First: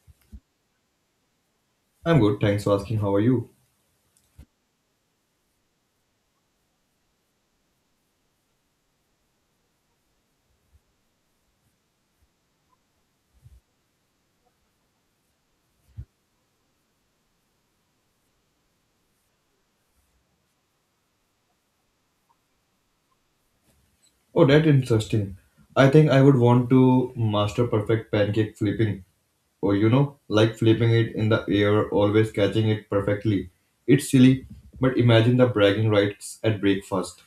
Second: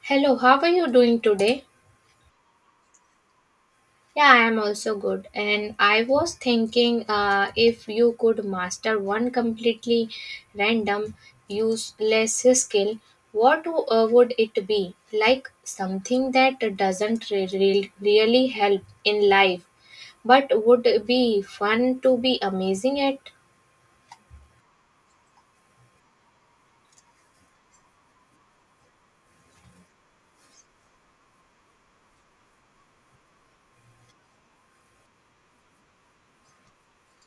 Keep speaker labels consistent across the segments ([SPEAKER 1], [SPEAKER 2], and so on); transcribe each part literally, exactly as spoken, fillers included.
[SPEAKER 1] Hello, how are you doing today?
[SPEAKER 2] I'm good, thanks for asking. How are you?
[SPEAKER 1] Yeah, I am also good. And I was thinking uh, if you could master one completely random, useless skill, what w- uh, would it be? Like something that doesn't re- re- really help in life, but would be fun to be amazing at?
[SPEAKER 2] Oh, that's interesting. I think I would want to master perfect pancake flipping. Or, you know, like flipping it in the air, always catching it perfectly. It's silly, but imagine the bragging rights at breakfast.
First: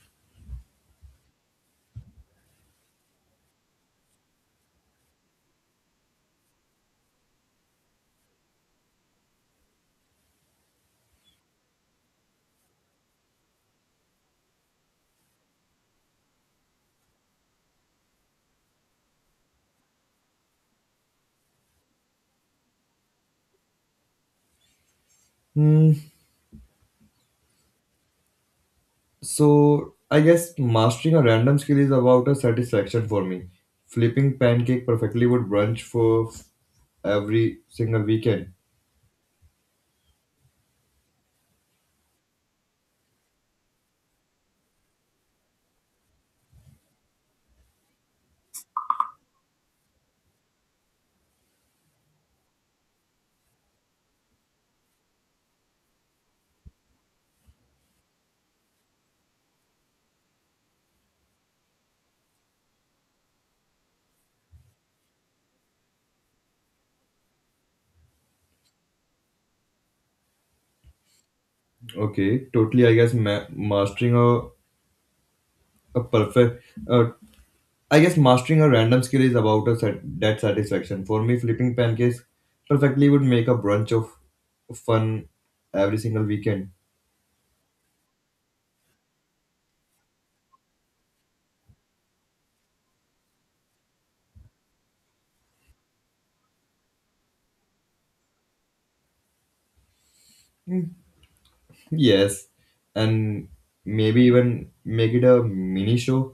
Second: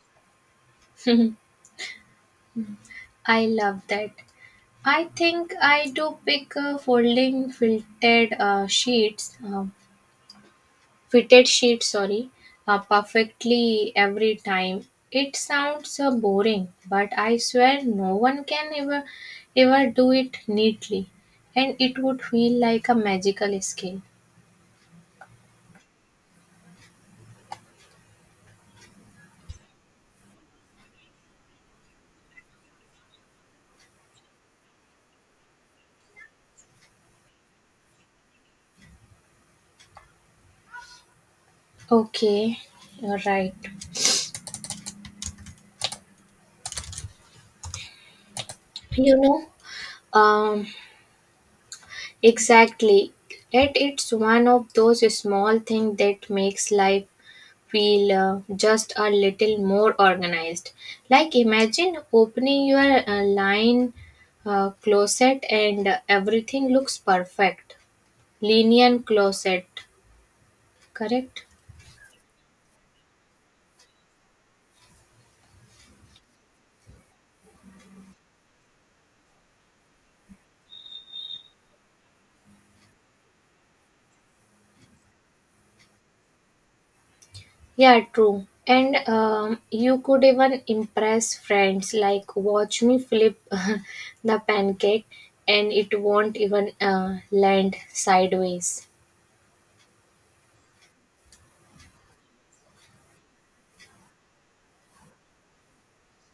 [SPEAKER 1] I love that. I think I do pick uh, folding filtered uh, sheets. um, fitted sheet sorry uh, perfectly every time. It sounds uh, boring, but I swear no one can ever ever do it neatly, and it would feel like a magical skill.
[SPEAKER 2] Hmm, so I guess mastering a random skill is about a satisfaction for me. Flipping pancake perfectly would brunch for f- every single weekend.
[SPEAKER 1] Okay, you're right, you know um exactly, and it's one of those small things that makes life feel uh, just a little more organized. Like imagine opening your uh, line uh, closet, and uh, everything looks perfect. Linear closet, correct?
[SPEAKER 2] Okay, totally. I guess ma- mastering a, a perfect, uh. I guess mastering a random skill is about a sat that satisfaction. For me, flipping pancakes perfectly would make a brunch of fun every single weekend.
[SPEAKER 1] Yeah, true. And um, you could even impress friends like watch me flip the pancake, and it won't even uh, land sideways.
[SPEAKER 2] Yes, and maybe even make it a mini show.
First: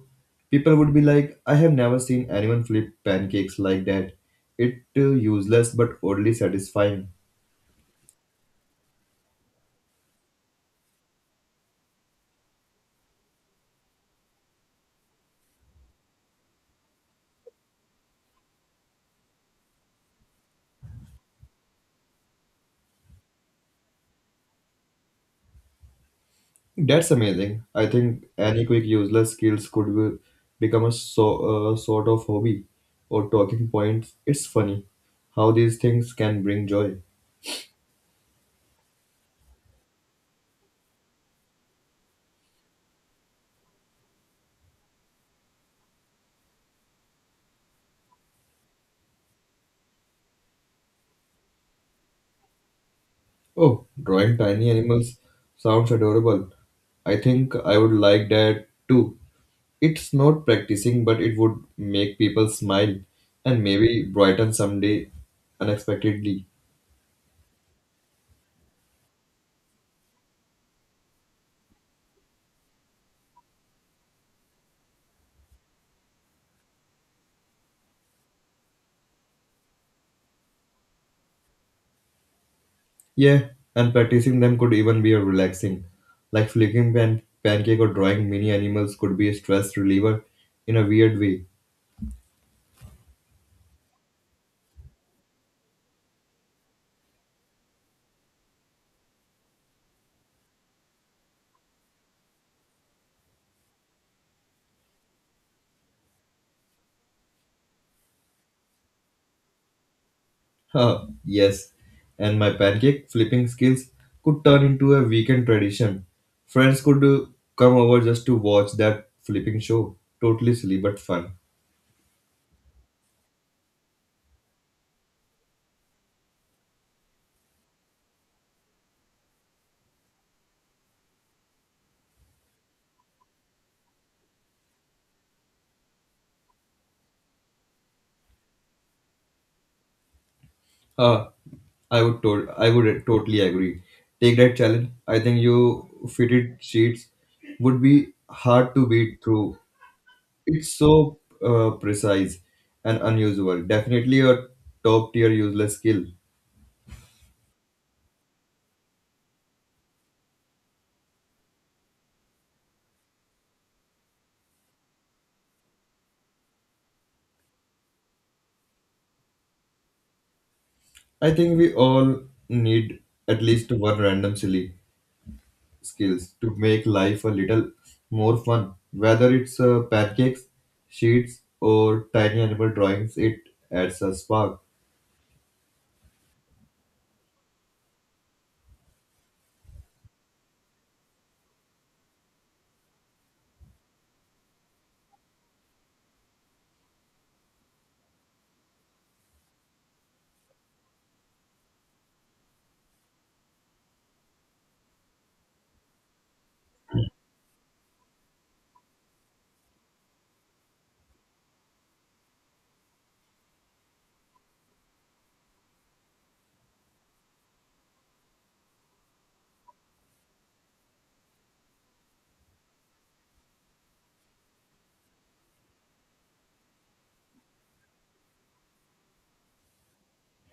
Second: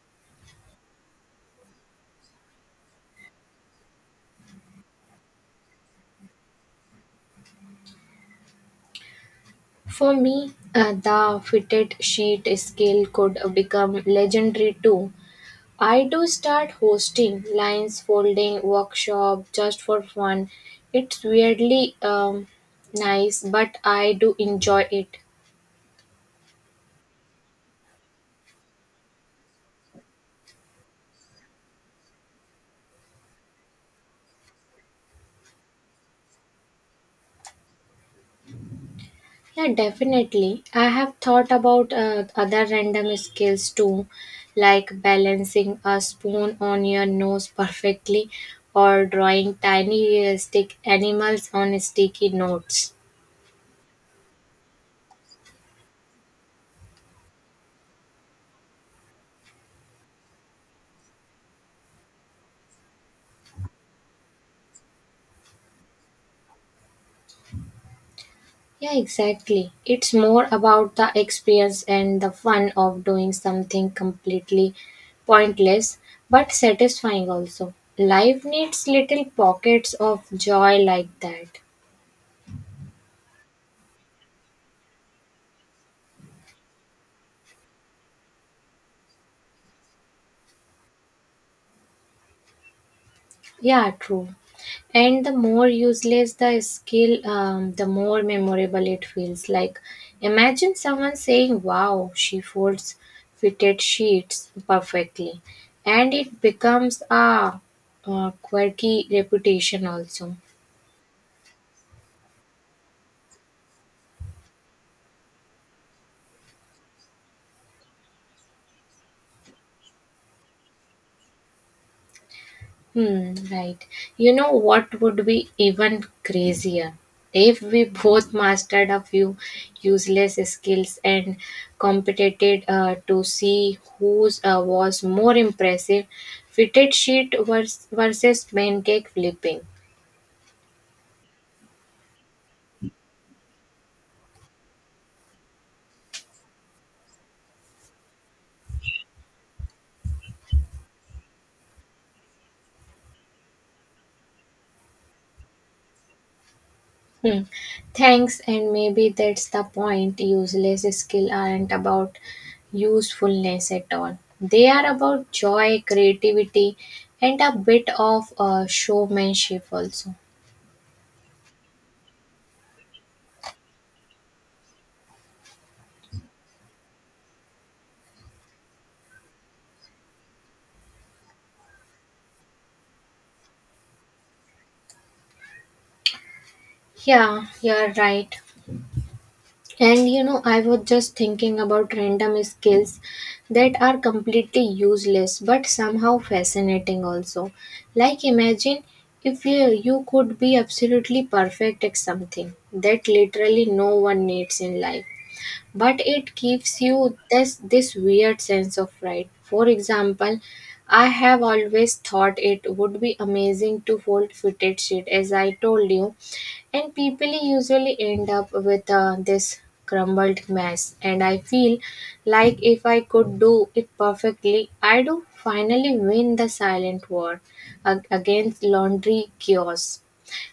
[SPEAKER 2] People would be like, I have never seen anyone flip pancakes like that. It uh, useless but oddly satisfying.
[SPEAKER 1] For me, uh, the fitted sheet skill could become legendary too. I do start hosting lines folding workshop just for fun. It's weirdly um, nice, but I do enjoy it.
[SPEAKER 2] That's amazing. I think any quick useless skills could be, become a so, uh, sort of hobby or talking points. It's funny how these things can bring joy.
[SPEAKER 1] Yeah, definitely. I have thought about uh, other random skills too, like balancing a spoon on your nose perfectly, or drawing tiny realistic animals on sticky notes.
[SPEAKER 2] Oh, drawing tiny animals sounds adorable. I think I would like that too. It's not practicing, but it would make people smile and maybe brighten someday unexpectedly.
[SPEAKER 1] Yeah, exactly. It's more about the experience and the fun of doing something completely pointless but satisfying also. Life needs little pockets of joy like that.
[SPEAKER 2] Yeah, and practicing them could even be a relaxing. Like flicking pan- pancake or drawing mini animals could be a stress reliever in a weird way.
[SPEAKER 1] Yeah, true. And the more useless the skill, um, the more memorable it feels. Like, imagine someone saying, "Wow, she folds fitted sheets perfectly." And it becomes a uh, quirky reputation also.
[SPEAKER 2] Huh, yes. And my pancake flipping skills could turn into a weekend tradition. Friends could uh, come over just to watch that flipping show. Totally silly but fun.
[SPEAKER 1] Hmm, right. You know what would be even crazier? If we both mastered a few useless skills and competed uh, to see whose uh, was more impressive, fitted sheet vers- versus pancake flipping.
[SPEAKER 2] Huh, I would to- I would totally agree. Take that challenge. I think you fitted sheets would be hard to beat through. It's so uh, precise and unusual. Definitely a top tier useless skill.
[SPEAKER 1] Hmm. Thanks, and maybe that's the point. Useless skills aren't about usefulness at all. They are about joy, creativity, and a bit of uh, showmanship also.
[SPEAKER 2] I think we all need at least one random silly skills to make life a little more fun. Whether it's uh, pancakes, sheets, or tiny animal drawings, it adds a spark.
[SPEAKER 1] Yeah, you're right. And you know, I was just thinking about random skills that are completely useless but somehow fascinating also. Like, imagine if you, you could be absolutely perfect at something that literally no one needs in life, but it gives you this, this weird sense of pride. For example, I have always thought it would be amazing to fold fitted sheet, as I told you, and people usually end up with uh, this crumbled mess, and I feel like if I could do it perfectly, I do finally win the silent war ag- against laundry chaos,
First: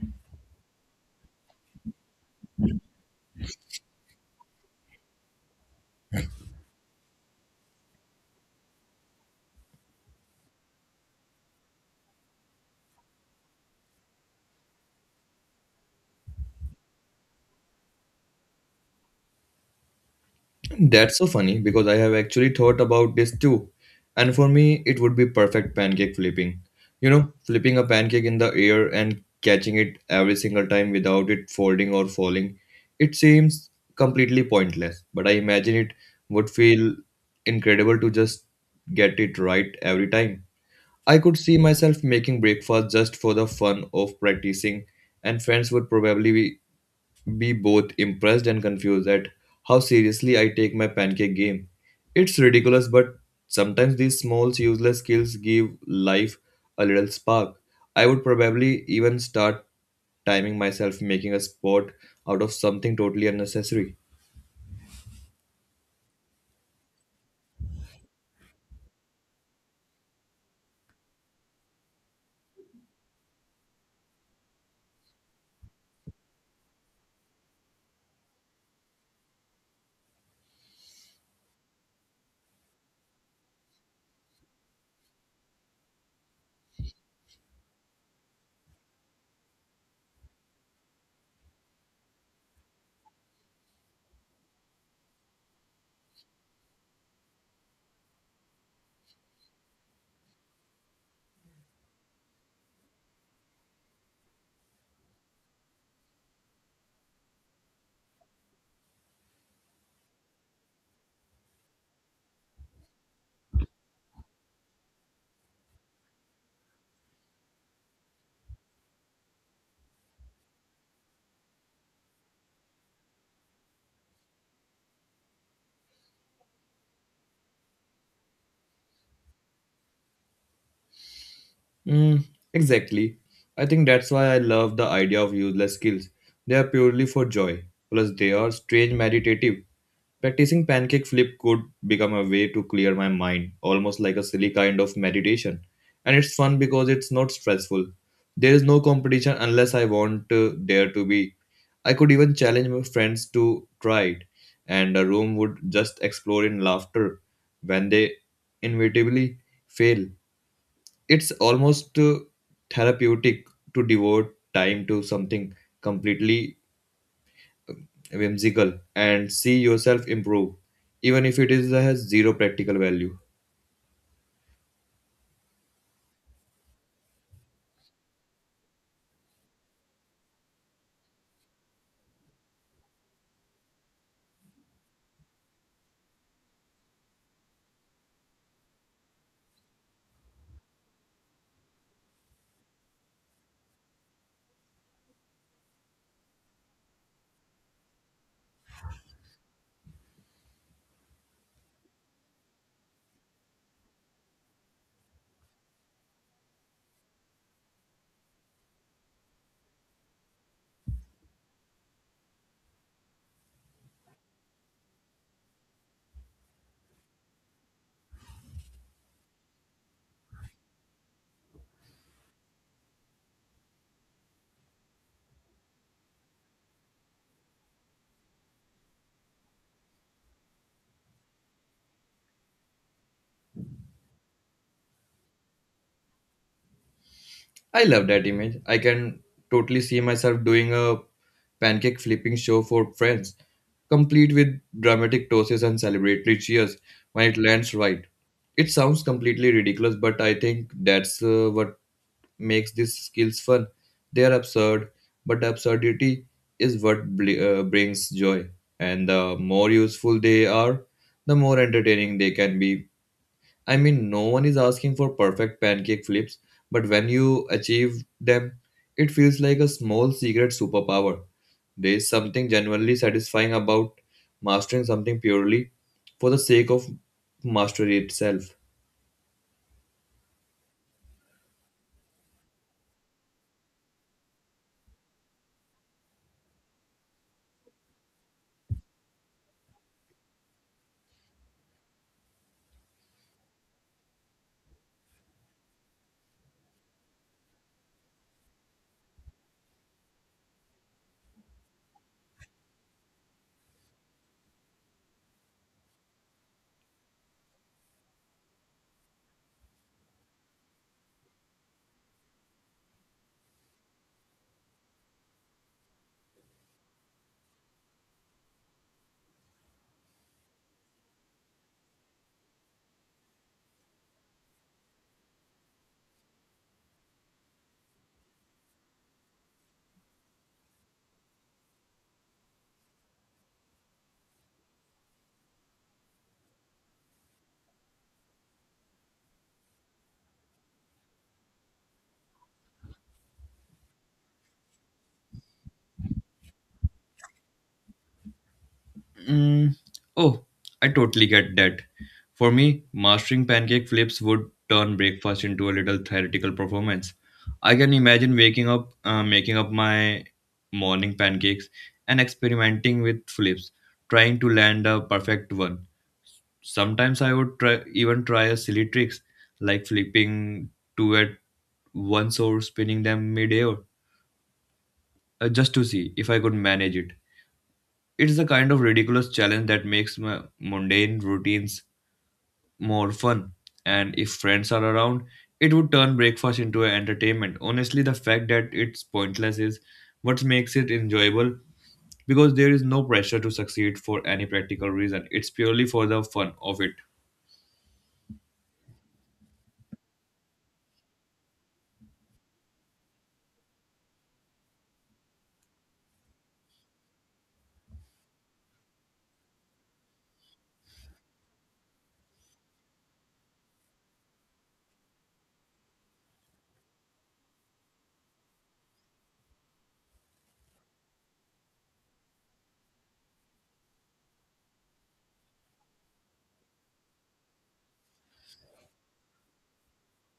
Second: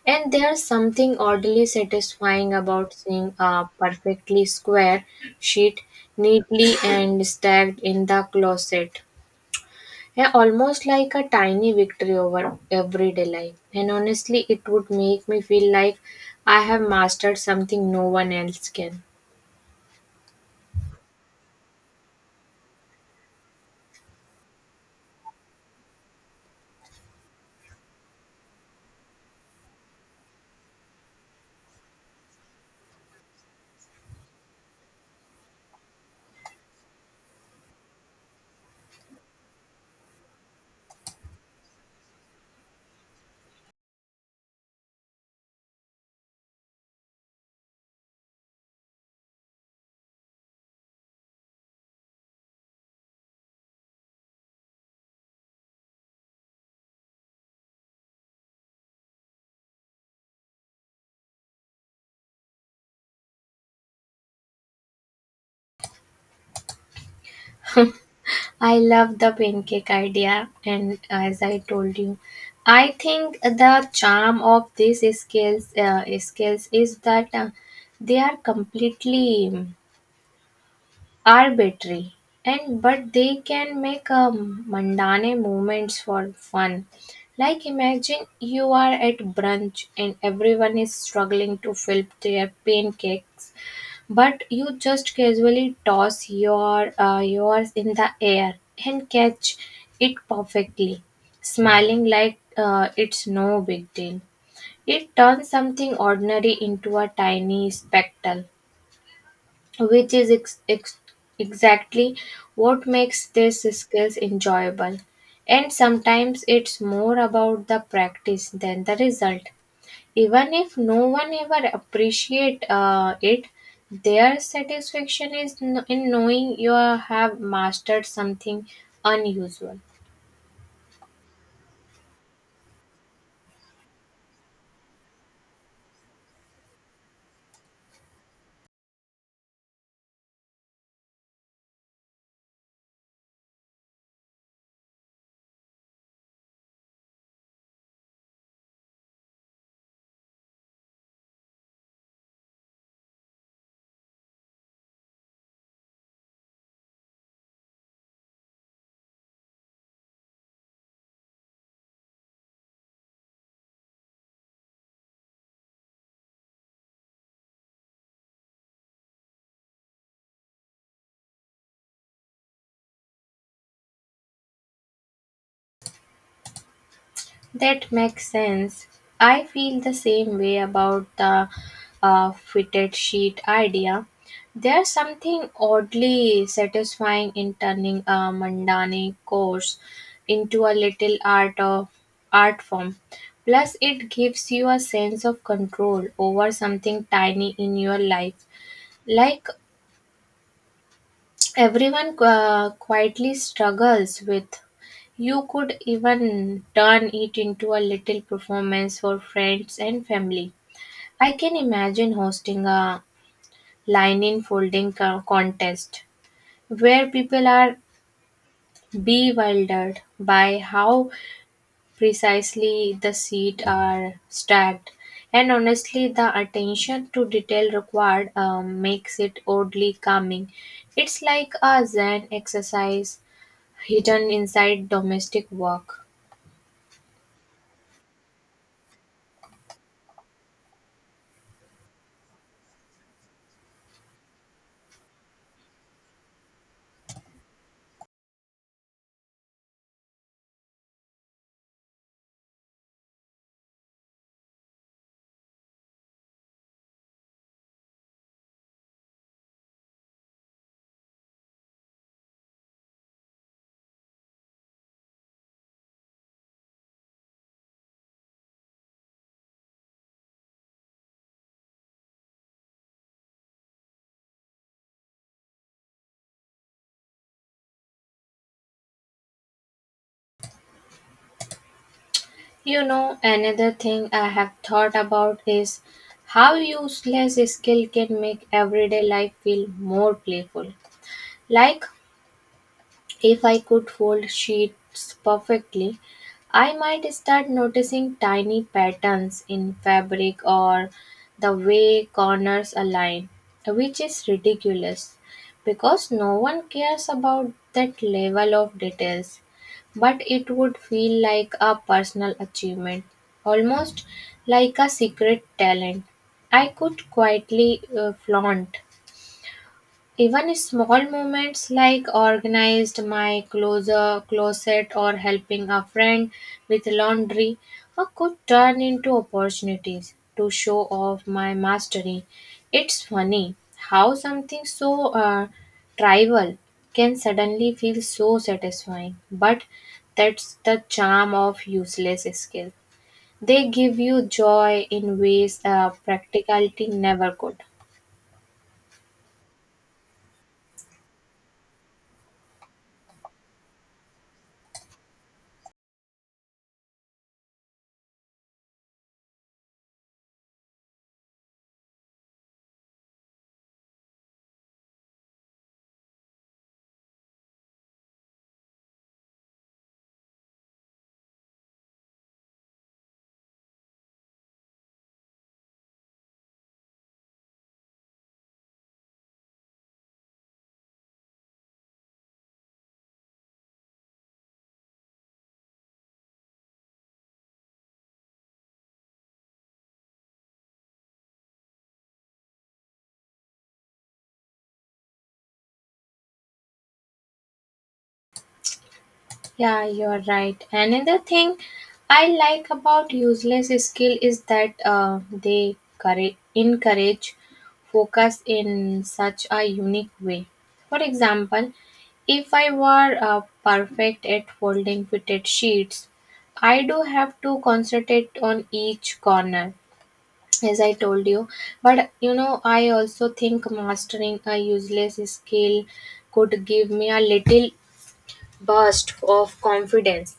[SPEAKER 1] and there's something oddly satisfying about seeing a perfectly square sheet neatly and stacked in the closet. Yeah, almost like a tiny victory over everyday life. And honestly, it would make me feel like I have mastered something no one else can.
[SPEAKER 2] That's so funny because I have actually thought about this too. And for me, it would be perfect pancake flipping. You know, flipping a pancake in the air and catching it every single time without it folding or falling. It seems completely pointless, but I imagine it would feel incredible to just get it right every time. I could see myself making breakfast just for the fun of practicing, and friends would probably be be both impressed and confused at how seriously I take my pancake game. It's ridiculous, but sometimes these small, useless skills give life a little spark. I would probably even start timing myself, making a sport out of something totally unnecessary.
[SPEAKER 1] I love the pancake idea, and as I told you, I think the charm of these scales, uh, scales is that uh, they are completely arbitrary and but they can make um, mundane moments for fun. Like imagine you are at brunch and everyone is struggling to flip their pancakes, but you just casually toss your uh, yours in the air and catch it perfectly, smiling like uh, it's no big deal. It turns something ordinary into a tiny spectacle, which is ex- ex- exactly what makes these skills enjoyable. And sometimes it's more about the practice than the result. Even if no one ever appreciate uh, it, their satisfaction is kn- in knowing you have mastered something unusual.
[SPEAKER 2] Mm, exactly. I think that's why I love the idea of useless skills. They are purely for joy, plus, they are strange meditative. Practicing pancake flip could become a way to clear my mind, almost like a silly kind of meditation. And it's fun because it's not stressful. There is no competition unless I want uh, there to be. I could even challenge my friends to try it, and the room would just explode in laughter when they inevitably fail. It's almost uh, therapeutic to devote time to something completely whimsical, and see yourself improve, even if it is has zero practical value.
[SPEAKER 1] That makes sense. I feel the same way about the uh, fitted sheet idea. There's something oddly satisfying in turning a mundane course into a little art of art form. Plus, it gives you a sense of control over something tiny in your life, like everyone uh, quietly struggles with. You could even turn it into a little performance for friends and family. I can imagine hosting a line in folding co- contest where people are bewildered by how precisely the seats are stacked. And honestly, the attention to detail required um, makes it oddly calming. It's like a Zen exercise hidden inside domestic work.
[SPEAKER 2] I love that image. I can totally see myself doing a pancake flipping show for friends, complete with dramatic tosses and celebratory cheers when it lands right. It sounds completely ridiculous, but I think that's uh, what makes these skills fun. They are absurd, but absurdity is what bl- uh, brings joy. And the more useful they are, the more entertaining they can be. I mean, no one is asking for perfect pancake flips, but when you achieve them, it feels like a small secret superpower. There is something genuinely satisfying about mastering something purely for the sake of mastery itself.
[SPEAKER 1] You know, another thing I have thought about is how useless skill can make everyday life feel more playful. Like, if I could fold sheets perfectly, I might start noticing tiny patterns in fabric or the way corners align, which is ridiculous because no one cares about that level of details. But it would feel like a personal achievement, almost like a secret talent I could quietly uh, flaunt. Even small moments like organized my closer closet or helping a friend with laundry uh, could turn into opportunities to show off my mastery. It's funny how something so uh, trivial can suddenly feel so satisfying, but that's the charm of useless skill. They give you joy in ways uh, practicality never could.
[SPEAKER 2] Mm, oh, I totally get that. For me, mastering pancake flips would turn breakfast into a little theoretical performance. I can imagine waking up, uh, making up my morning pancakes and experimenting with flips, trying to land a perfect one. Sometimes I would try, even try a silly tricks like flipping two at once or spinning them midair uh, just to see if I could manage it. It's the kind of ridiculous challenge that makes my mundane routines more fun. And if friends are around, it would turn breakfast into an entertainment. Honestly, the fact that it's pointless is what makes it enjoyable because there is no pressure to succeed for any practical reason. It's purely for the fun of it.
[SPEAKER 1] Yeah, you're right. Another thing I like about useless skill is that uh, they courage, encourage focus in such a unique way. For example, if I were uh, perfect at folding fitted sheets, I do have to concentrate on each corner, as I told you. But you know, I also think mastering a useless skill could give me a little burst of confidence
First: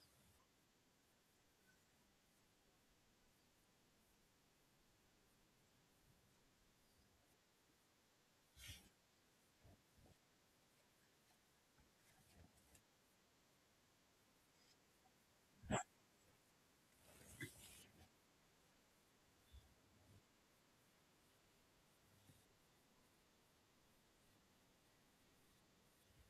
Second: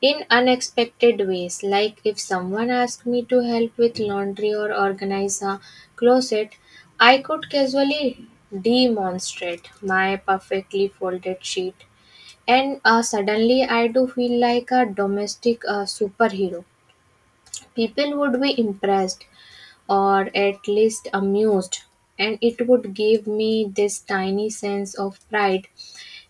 [SPEAKER 1] in unexpected ways, like if someone asked me to help with laundry or organize a closet, I could casually demonstrate my perfectly folded sheet, and uh, suddenly I do feel like a domestic uh, superhero. People would be impressed or at least amused, and it would give me this tiny sense of pride.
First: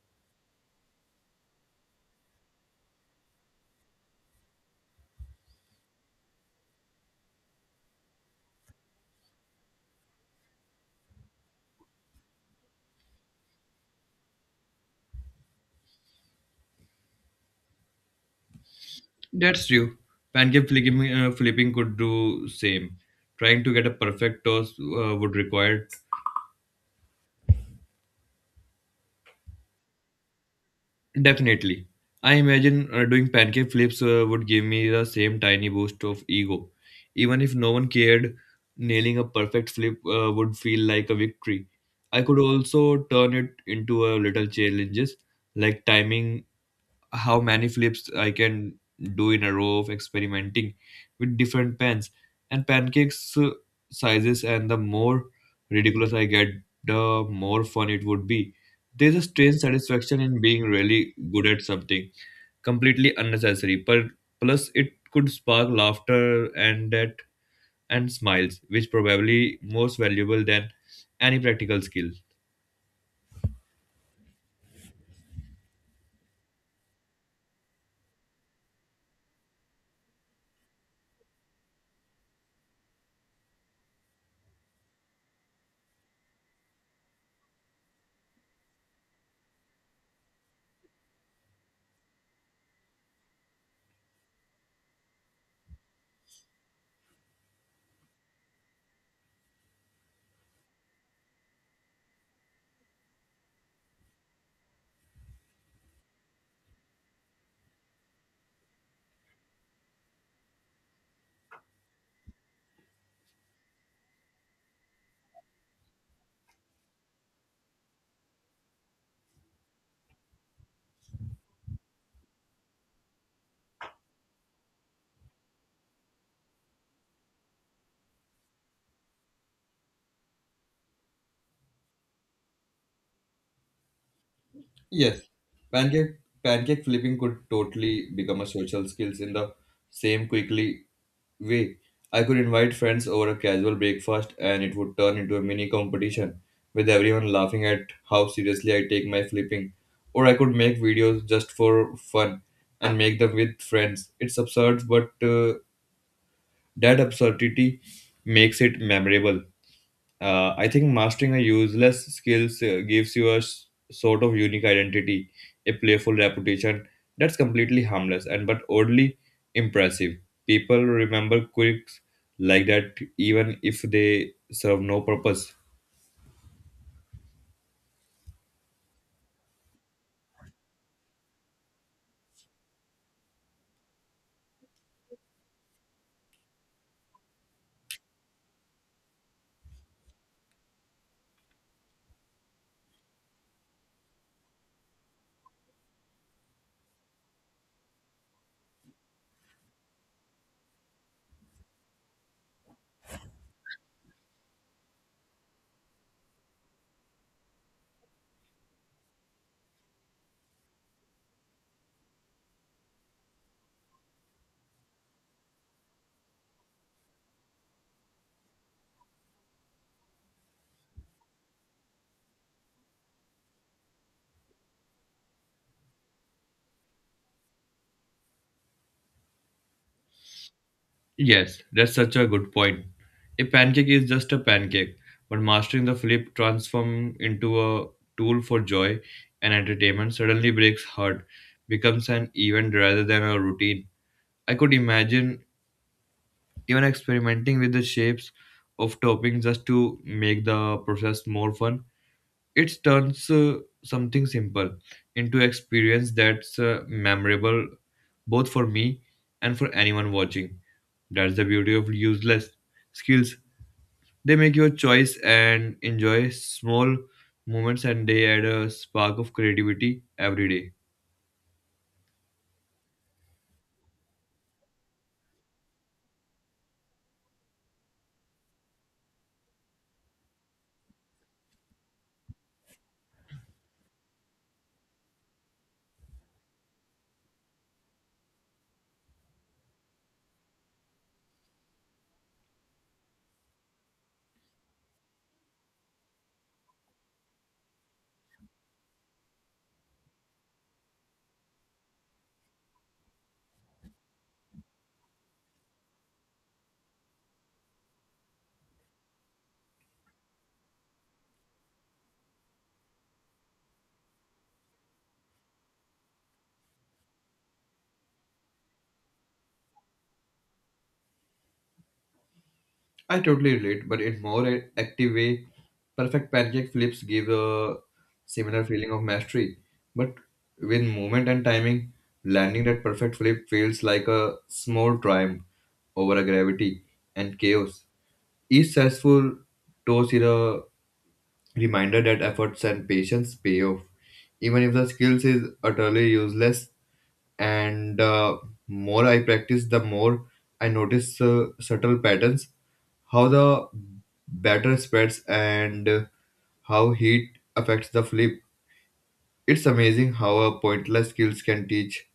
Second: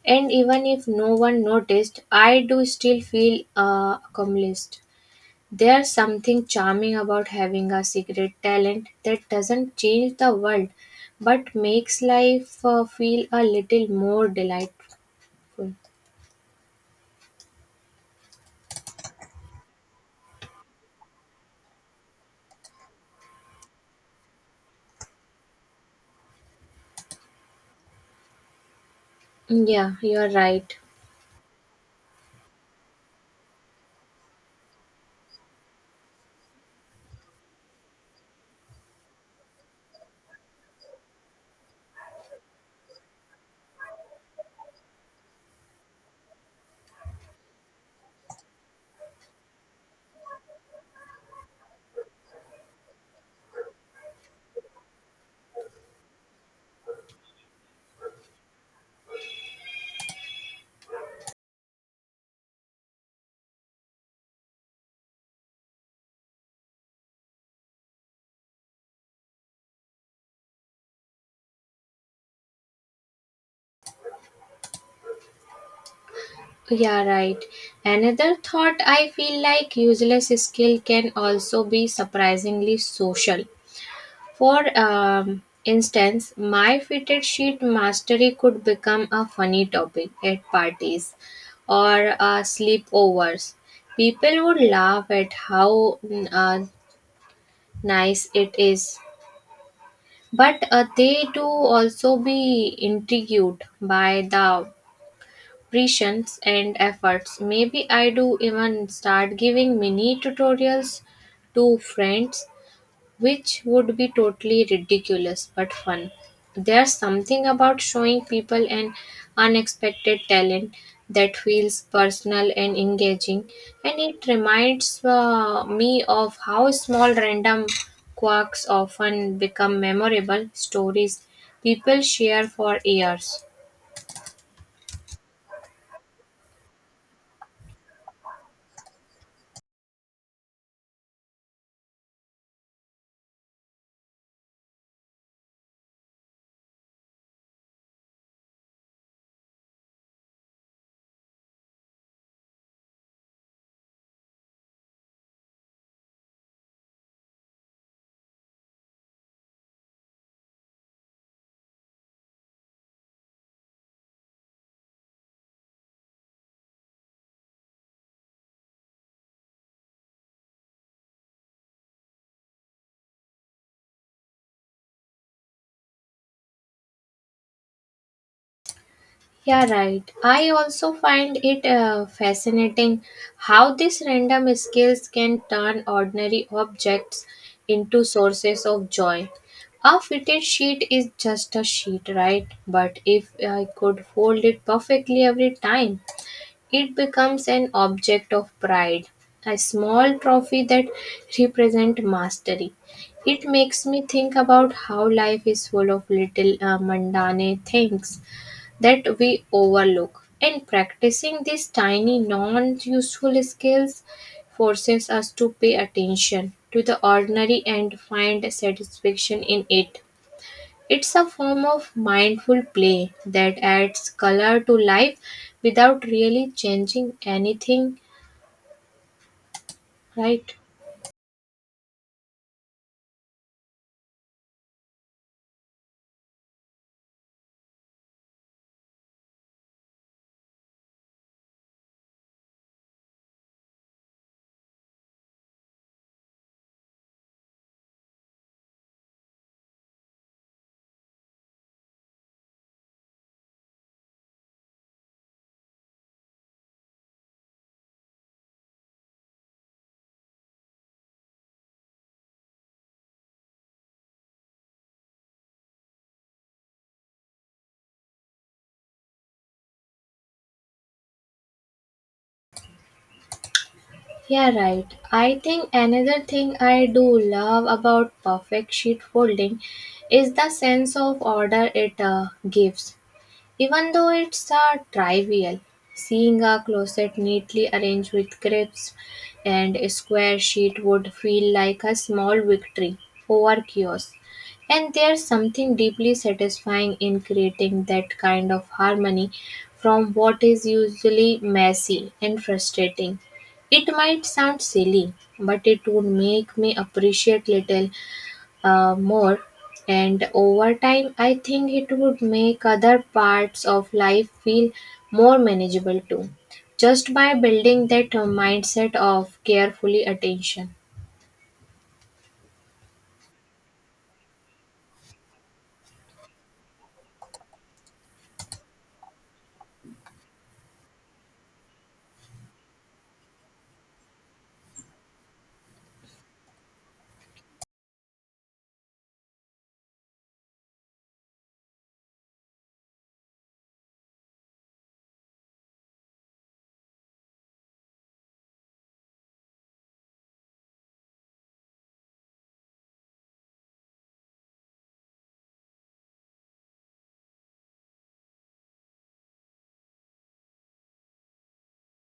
[SPEAKER 1] And even if no one noticed, I do still feel uh, accomplished. There's something charming about having a secret talent that doesn't change the world but makes life uh, feel a little more delightful.
[SPEAKER 2] That's true. Pancake flipping, uh, flipping could do same. Trying to get a perfect toss uh, would require.
[SPEAKER 1] Yeah, you're right.
[SPEAKER 2] Definitely. I imagine uh, doing pancake flips uh, would give me the same tiny boost of ego. Even if no one cared, nailing a perfect flip uh, would feel like a victory. I could also turn it into a little challenges like timing how many flips I can do in a row of experimenting with different pans and pancakes uh, sizes, and the more ridiculous I get, the more fun it would be. There's a strange satisfaction in being really good at something completely unnecessary, but plus it could spark laughter and that and smiles, which probably most valuable than any practical skill.
[SPEAKER 1] Yeah, right. Another thought, I feel like useless skill can also be surprisingly social. For um, instance, my fitted sheet mastery could become a funny topic at parties or uh, sleepovers. People would laugh at how mm, uh, nice it is, but uh, they do also be intrigued by the precisions and efforts. Maybe I do even start giving mini tutorials to friends, which would be totally ridiculous but fun. There's something about showing people an unexpected talent that feels personal and engaging, and it reminds uh, me of how small random quirks often become memorable stories people share for years.
[SPEAKER 2] Yes, pancake pancake flipping could totally become a social skills in the same quickly way. I could invite friends over a casual breakfast and it would turn into a mini competition with everyone laughing at how seriously I take my flipping. Or I could make videos just for fun and make them with friends. It's absurd, but uh, that absurdity makes it memorable. Uh, I think mastering a useless skills uh, gives you a s- sort of unique identity, a playful reputation that's completely harmless and but oddly impressive. People remember quirks like that even if they serve no purpose.
[SPEAKER 1] Yeah, right. I also find it uh, fascinating how these random skills can turn ordinary objects into sources of joy. A fitted sheet is just a sheet, right? But if I could fold it perfectly every time, it becomes an object of pride, a small trophy that represents mastery. It makes me think about how life is full of little uh, mundane things that we overlook. And practicing these tiny, non useful skills forces us to pay attention to the ordinary and find satisfaction in it. It's a form of mindful play that adds color to life without really changing anything, right?
[SPEAKER 2] Yes, that's such a good point. A pancake is just a pancake, but mastering the flip transform into a tool for joy and entertainment suddenly breaks heart, becomes an event rather than a routine. I could imagine even experimenting with the shapes of toppings just to make the process more fun. It turns uh, something simple into experience that's uh, memorable both for me and for anyone watching. That's the beauty of useless skills. They make your choice and enjoy small moments and they add a spark of creativity every day.
[SPEAKER 1] Yeah, right. I think another thing I do love about perfect sheet folding is the sense of order it uh, gives. Even though it's a trivial, seeing a closet neatly arranged with cribs and a square sheet would feel like a small victory over chaos. And there's something deeply satisfying in creating that kind of harmony from what is usually messy and frustrating. It might sound silly, but it would make me appreciate little uh, more, and over time I think it would make other parts of life feel more manageable too, just by building that uh, mindset of carefully attention.
[SPEAKER 2] I totally relate, but in more a- active way, perfect pancake flips give a similar feeling of mastery. But with movement and timing, landing that perfect flip feels like a small triumph over a gravity and chaos. Each successful toss is a reminder that efforts and patience pay off. Even if the skills is utterly useless, and uh, more I practice, the more I notice uh, subtle patterns how the batter spreads and how heat affects the flip. It's amazing how a pointless skills can teach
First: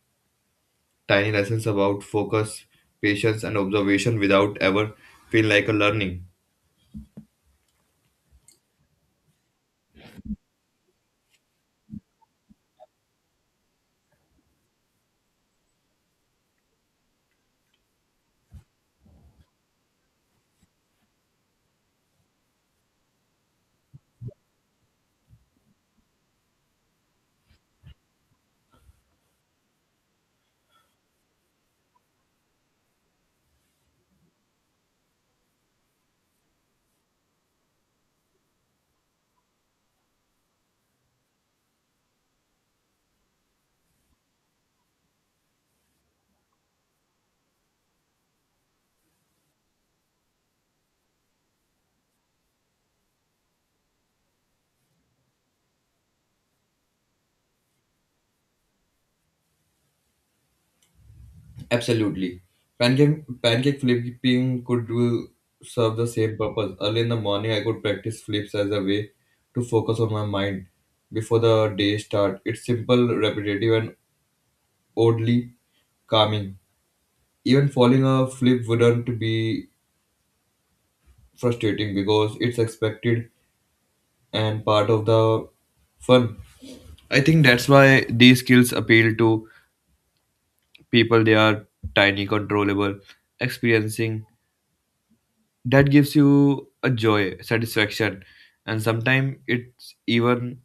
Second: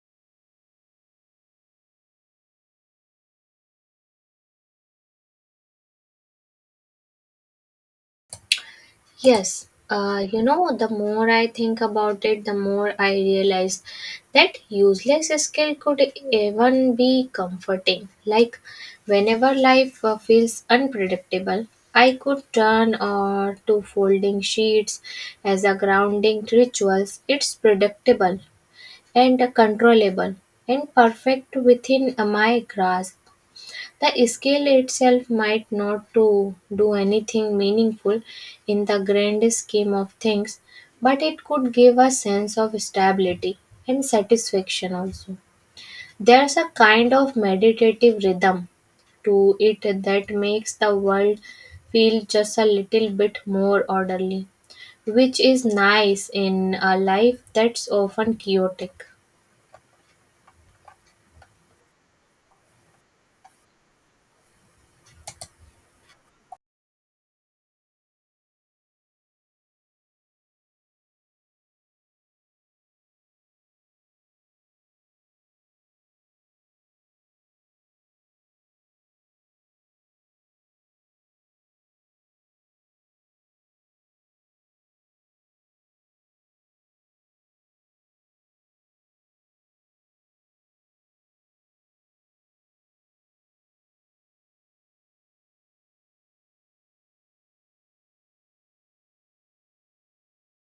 [SPEAKER 2] tiny lessons about focus, patience, and observation without ever feel like a learning.
[SPEAKER 1] Yes, uh, you know, the more I think about it, the more I realize that useless skill could even be comforting. Like, whenever life uh, feels unpredictable, I could turn uh, to folding sheets as a grounding rituals. It's predictable and controllable and perfect within uh, my grasp. The scale itself might not to do anything meaningful in the grand scheme of things, but it could give a sense of stability and satisfaction also. There's a kind of meditative rhythm to it that makes the world feel just a little bit more orderly, which is nice in a life that's often chaotic.
[SPEAKER 2] Absolutely. Pancake, pancake flipping could do serve the same purpose. Early in the morning, I could practice flips as a way to focus on my mind before the day start. It's simple, repetitive, and oddly calming. Even falling a flip wouldn't be frustrating because it's expected and part of the fun. I think that's why these skills appeal to people. They are tiny, controllable, experiencing. That gives you a joy, satisfaction, and sometimes it's even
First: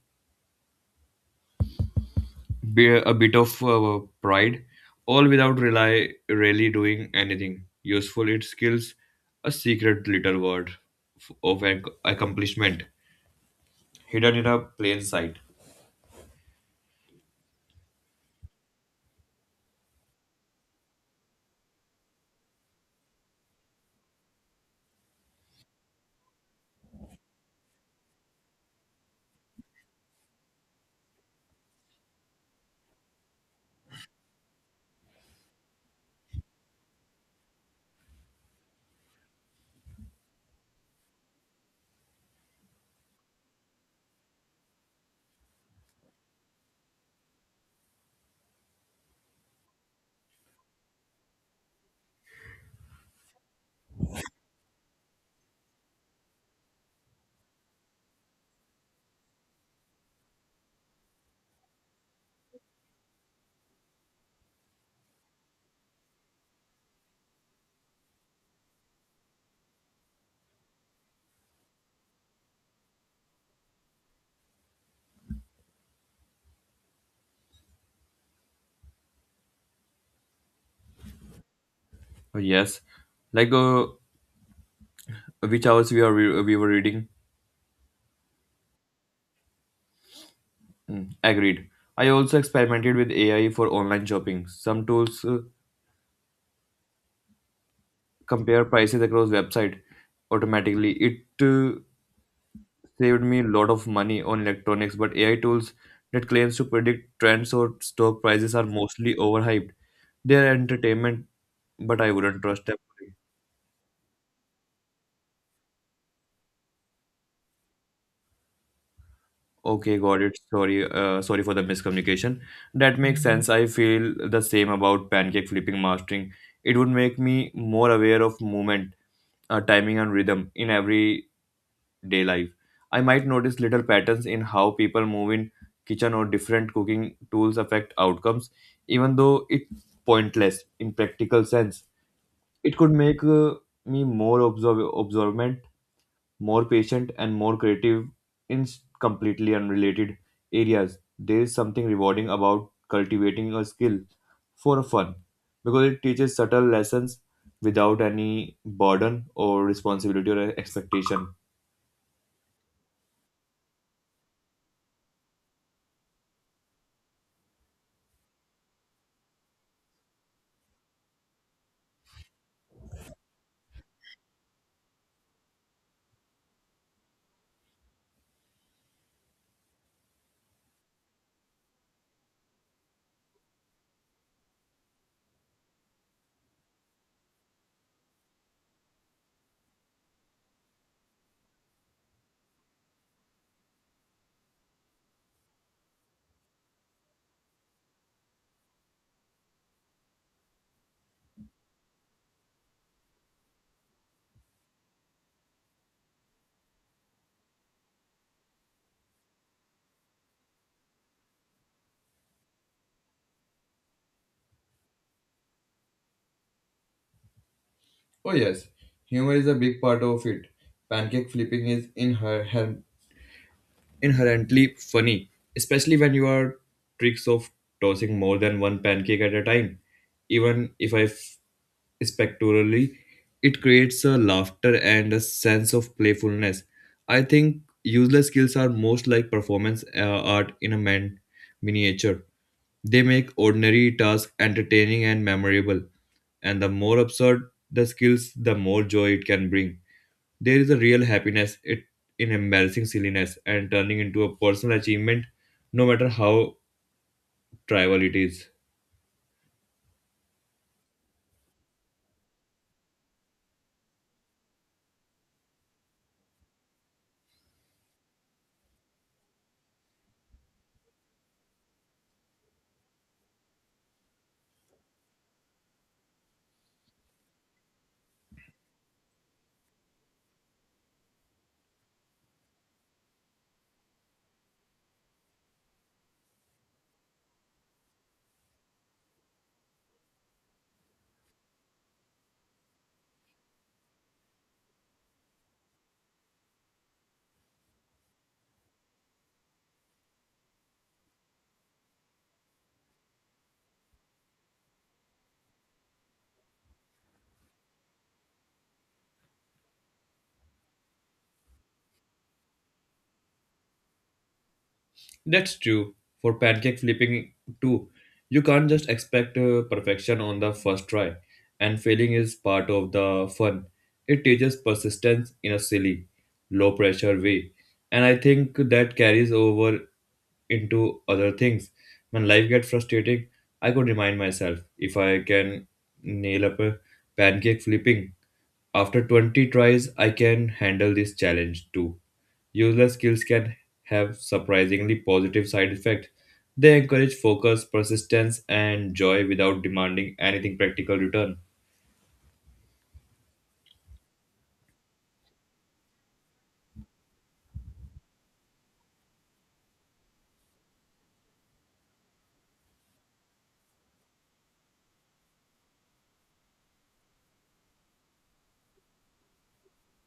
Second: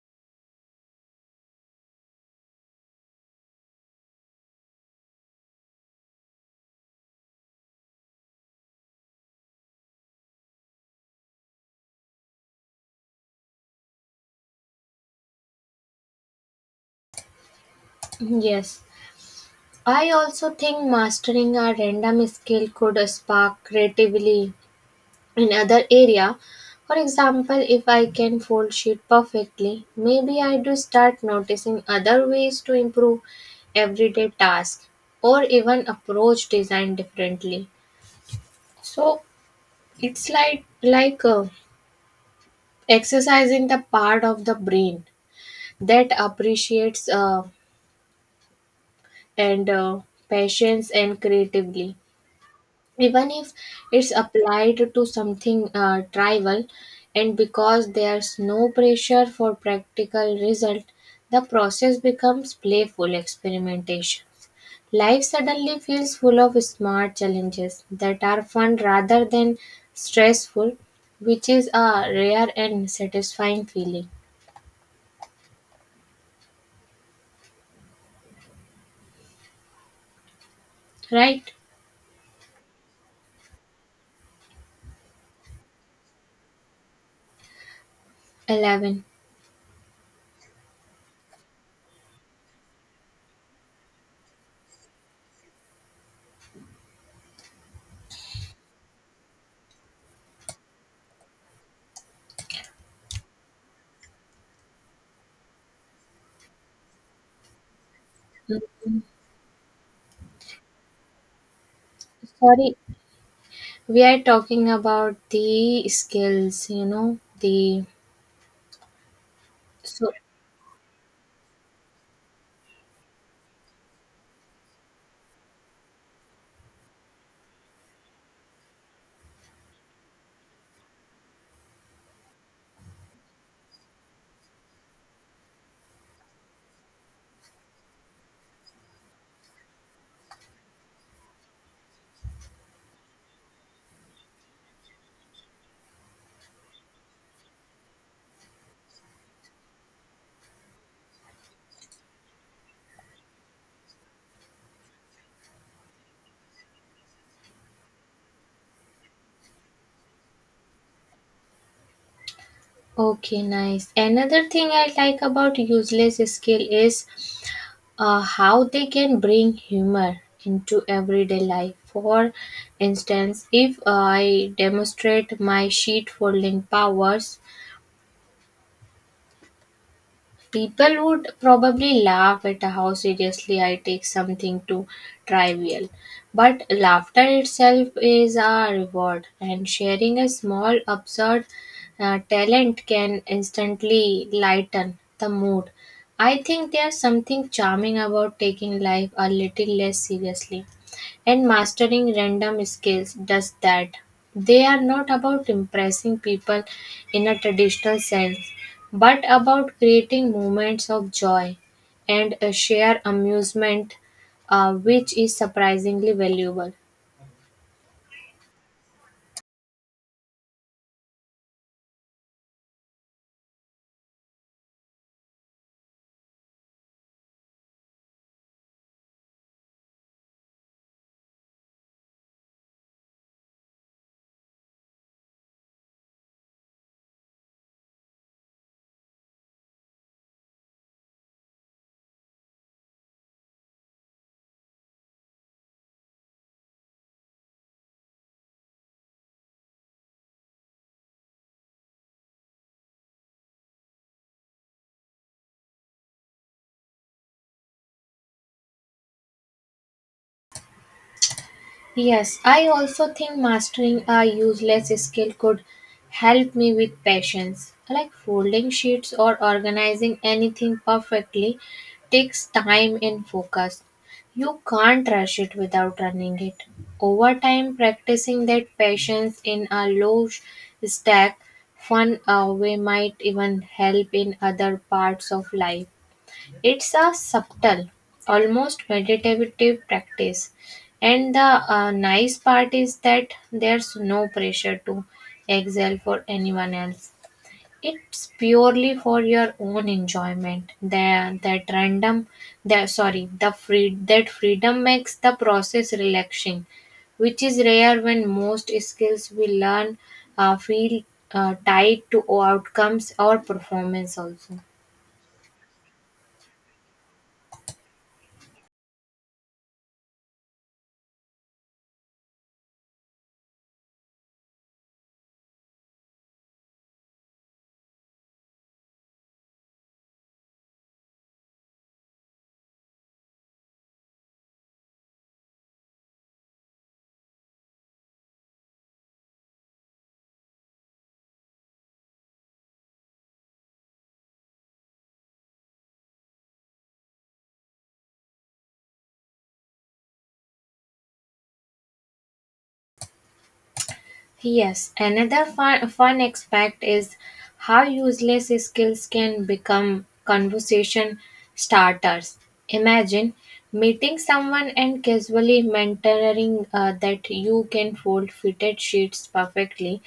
[SPEAKER 2] be a bit of uh, pride, all without rely really doing anything useful. It skills a secret little word f- of ac- accomplishment hidden in a plain sight.
[SPEAKER 1] Yes. I also think mastering a random skill could spark creatively in other area. For example, if I can fold sheet perfectly, maybe I do start noticing other ways to improve everyday tasks or even approach design differently. So it's like like uh, exercising the part of the brain that appreciates uh, and uh, patience and creatively, even if it's applied to something uh, trivial. And because there's no pressure for practical result, the process becomes playful experimentation. Life suddenly feels full of smart challenges that are fun rather than stressful, which is a rare and satisfying feeling, right?
[SPEAKER 2] Yes, like a which hours we are we, we were reading.
[SPEAKER 1] eleven.
[SPEAKER 2] Mm, agreed. I also experimented with A I for online shopping. Some tools uh, compare prices across website automatically. It uh, saved me a lot of money on electronics, but A I tools that claims to predict trends or stock prices are mostly overhyped. They are entertainment, but I wouldn't trust
[SPEAKER 1] Sorry,
[SPEAKER 2] them.
[SPEAKER 1] we are talking about the skills, you know, the
[SPEAKER 2] Okay,
[SPEAKER 1] so.
[SPEAKER 2] got it. Sorry, uh, sorry for the miscommunication. That makes sense. I feel the same about pancake flipping mastering. It would make me more aware of movement, uh, timing, and rhythm in everyday life. I might notice little patterns in how people move in kitchen or different cooking tools affect outcomes, even though it's pointless in practical sense. It could make uh, me more observ observant, more patient and more creative in s- completely unrelated areas. There is something rewarding about cultivating a skill for fun because it teaches subtle lessons without any burden or responsibility or expectation.
[SPEAKER 1] Okay, nice. Another thing I like about useless skill is uh, how they can bring humor into everyday life. For instance, if I demonstrate my sheet folding powers, people would probably laugh at how seriously I take something too trivial. But laughter itself is a reward, and sharing a small absurd uh, talent can instantly lighten the mood. I think there's something charming about taking life a little less seriously, and mastering random skills does that. They are not about impressing people in a traditional sense but about creating moments of joy and a shared amusement, uh, which is surprisingly valuable.
[SPEAKER 2] Oh yes, humor is a big part of it. Pancake flipping is inher- inherently funny, especially when you are tricks of tossing more than one pancake at a time. Even if I f- spectacularly. It creates a laughter and a sense of playfulness. I think useless skills are most like performance uh, art in a man miniature. They make ordinary tasks entertaining and memorable. And the more absurd the skills, the more joy it can bring. There is a real happiness it, in embarrassing silliness and turning into a personal achievement, no matter how trivial it is.
[SPEAKER 1] Yes, I also think mastering a useless skill could help me with patience. Like folding sheets or organizing anything perfectly takes time and focus. You can't rush it without running it. Over time, practicing that patience in a low sh- stack, fun uh, way might even help in other parts of life. It's a subtle, almost meditative practice. And the uh, nice part is that there's no pressure to excel for anyone else. It's purely for your own enjoyment. The, that random, the, sorry, the free, That freedom makes the process relaxing, which is rare when most skills we learn uh, feel uh, tied to outcomes or performance also.
[SPEAKER 2] That's true for pancake flipping too. You can't just expect uh, perfection on the first try, and failing is part of the fun. It teaches persistence in a silly, low pressure way, and I think that carries over into other things. When life gets frustrating, I could remind myself if I can nail up a pancake flipping after twenty tries, I can handle this challenge too. Useless skills can have surprisingly positive side effects. They encourage focus, persistence, and joy without demanding anything practical return.
[SPEAKER 1] Yes, another fun, fun aspect is how useless skills can become conversation starters. Imagine meeting someone and casually mentoring uh, that you can fold fitted sheets perfectly.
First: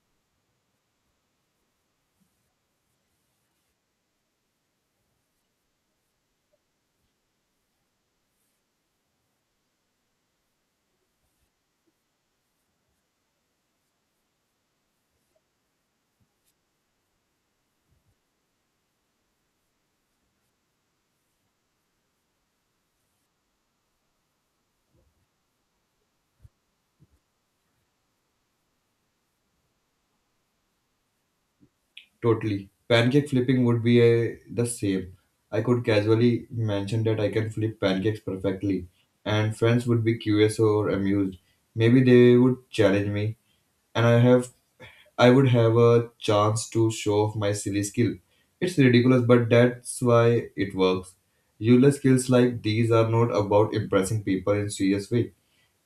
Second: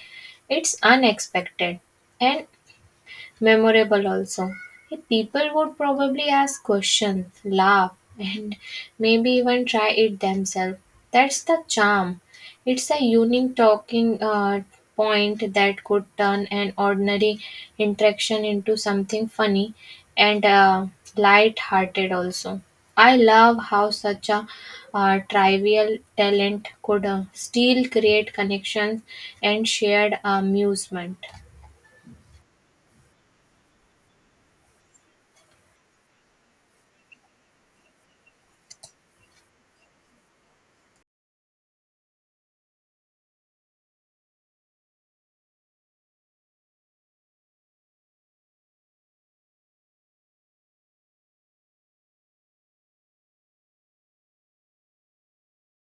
[SPEAKER 1] It's unexpected and memorable also. Hey, people would probably ask questions, laugh, and maybe even try it themselves. That's the charm. It's a unique talking uh, point that could turn an ordinary interaction into something funny and uh, light-hearted also. I love how such a uh, trivial talent could uh, still create connections and shared amusement.
[SPEAKER 2] Totally. Pancake flipping would be a, the same. I could casually mention that I can flip pancakes perfectly, and friends would be curious or amused. Maybe they would challenge me, and I have I would have a chance to show off my silly skill. It's ridiculous, but that's why it works. Useless skills like these are not about impressing people in serious way.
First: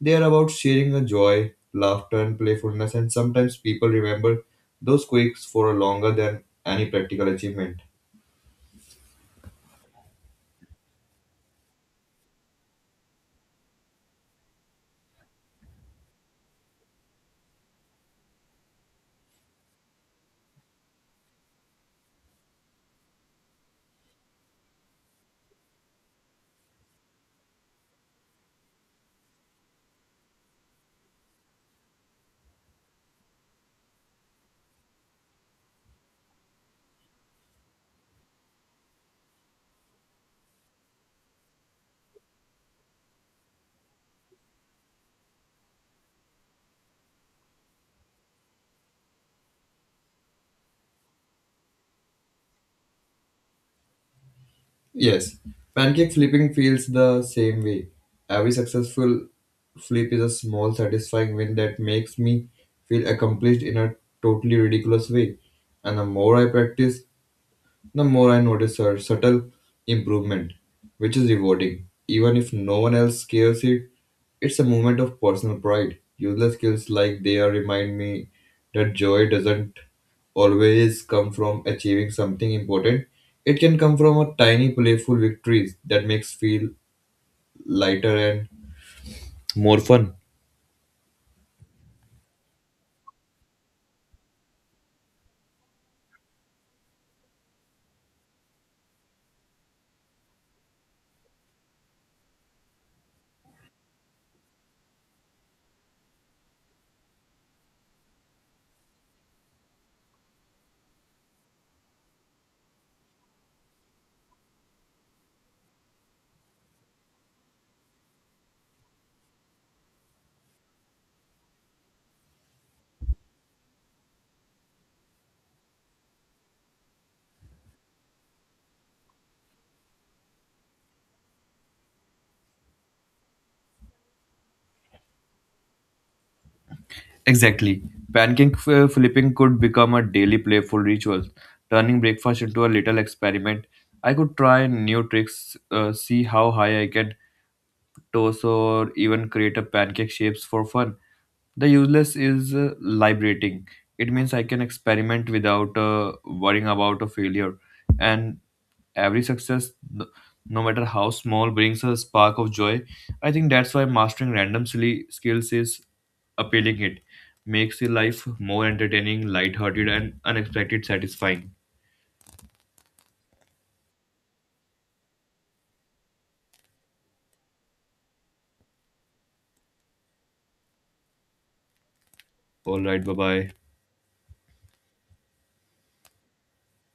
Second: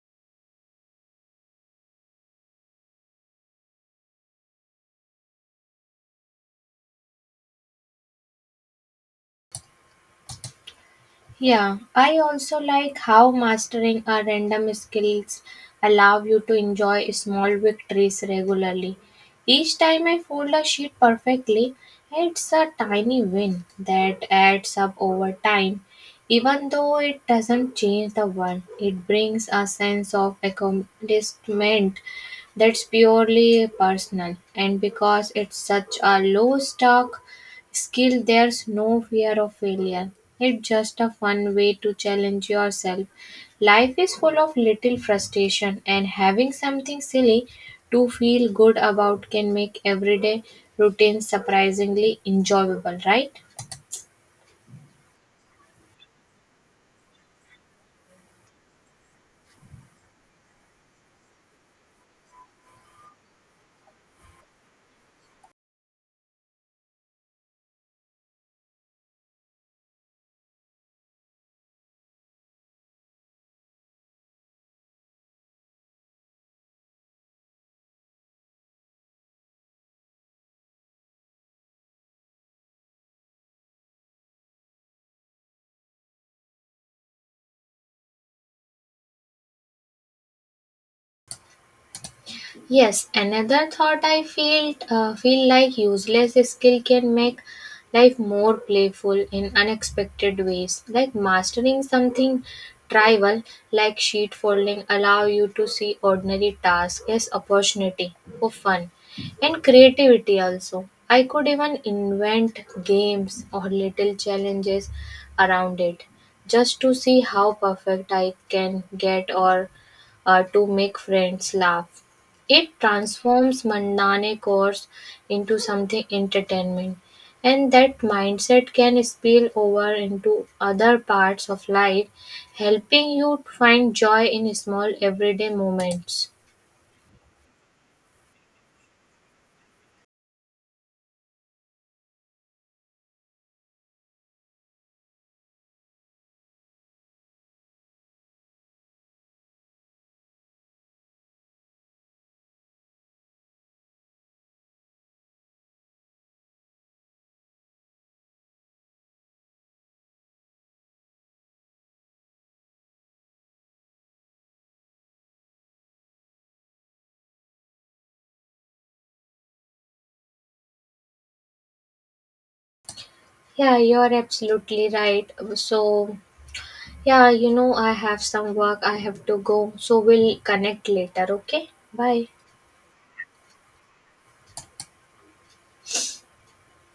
[SPEAKER 2] They are about sharing a joy, laughter, and playfulness, and sometimes people remember those quirks for longer than any practical achievement.
[SPEAKER 1] Yeah, I also like how mastering a random skills allow you to enjoy small victories regularly. Each time I fold a sheet perfectly, it's a tiny win that adds up over time. Even though it doesn't change the world, it brings a sense of accomplishment that's purely personal. And because it's such a low stock skill, there's no fear of failure. It's just a fun way to challenge yourself. Life is full of little frustration, and having something silly to feel good about can make everyday routine surprisingly enjoyable, right?
[SPEAKER 2] Yes, pancake flipping feels the same way. Every successful flip is a small, satisfying win that makes me feel accomplished in a totally ridiculous way. And the more I practice, the more I notice her subtle improvement, which is rewarding, even if no one else cares it, it's a moment of personal pride. Useless skills like they are remind me that joy doesn't always come from achieving something important. It can come from a tiny playful victories that makes feel lighter and more fun.
[SPEAKER 1] Yes, another thought. I feel uh, feel like useless skill can make life more playful in unexpected ways. Like mastering something trivial like sheet folding allow you to see ordinary tasks as opportunity for fun and creativity also. I could even invent games or little challenges around it just to see how perfect I can get, or uh, to make friends laugh. It transforms mundane chores into something entertainment, and that mindset can spill over into other parts of life, helping you find joy in small everyday moments.
[SPEAKER 2] Exactly. Pancake uh, flipping could become a daily playful ritual, turning breakfast into a little experiment. I could try new tricks, uh, see how high I can toss or even create a pancake shapes for fun. The useless is uh, liberating. It means I can experiment without uh, worrying about a failure. And every success, no no matter how small, brings a spark of joy. I think that's why mastering random silly skills is appealing. It makes your life more entertaining, lighthearted, and unexpected satisfying.
[SPEAKER 1] Yeah, you're absolutely right. So, yeah, you know, I have some work I have to go, so we'll connect later, okay? Bye.
[SPEAKER 2] All right, bye bye.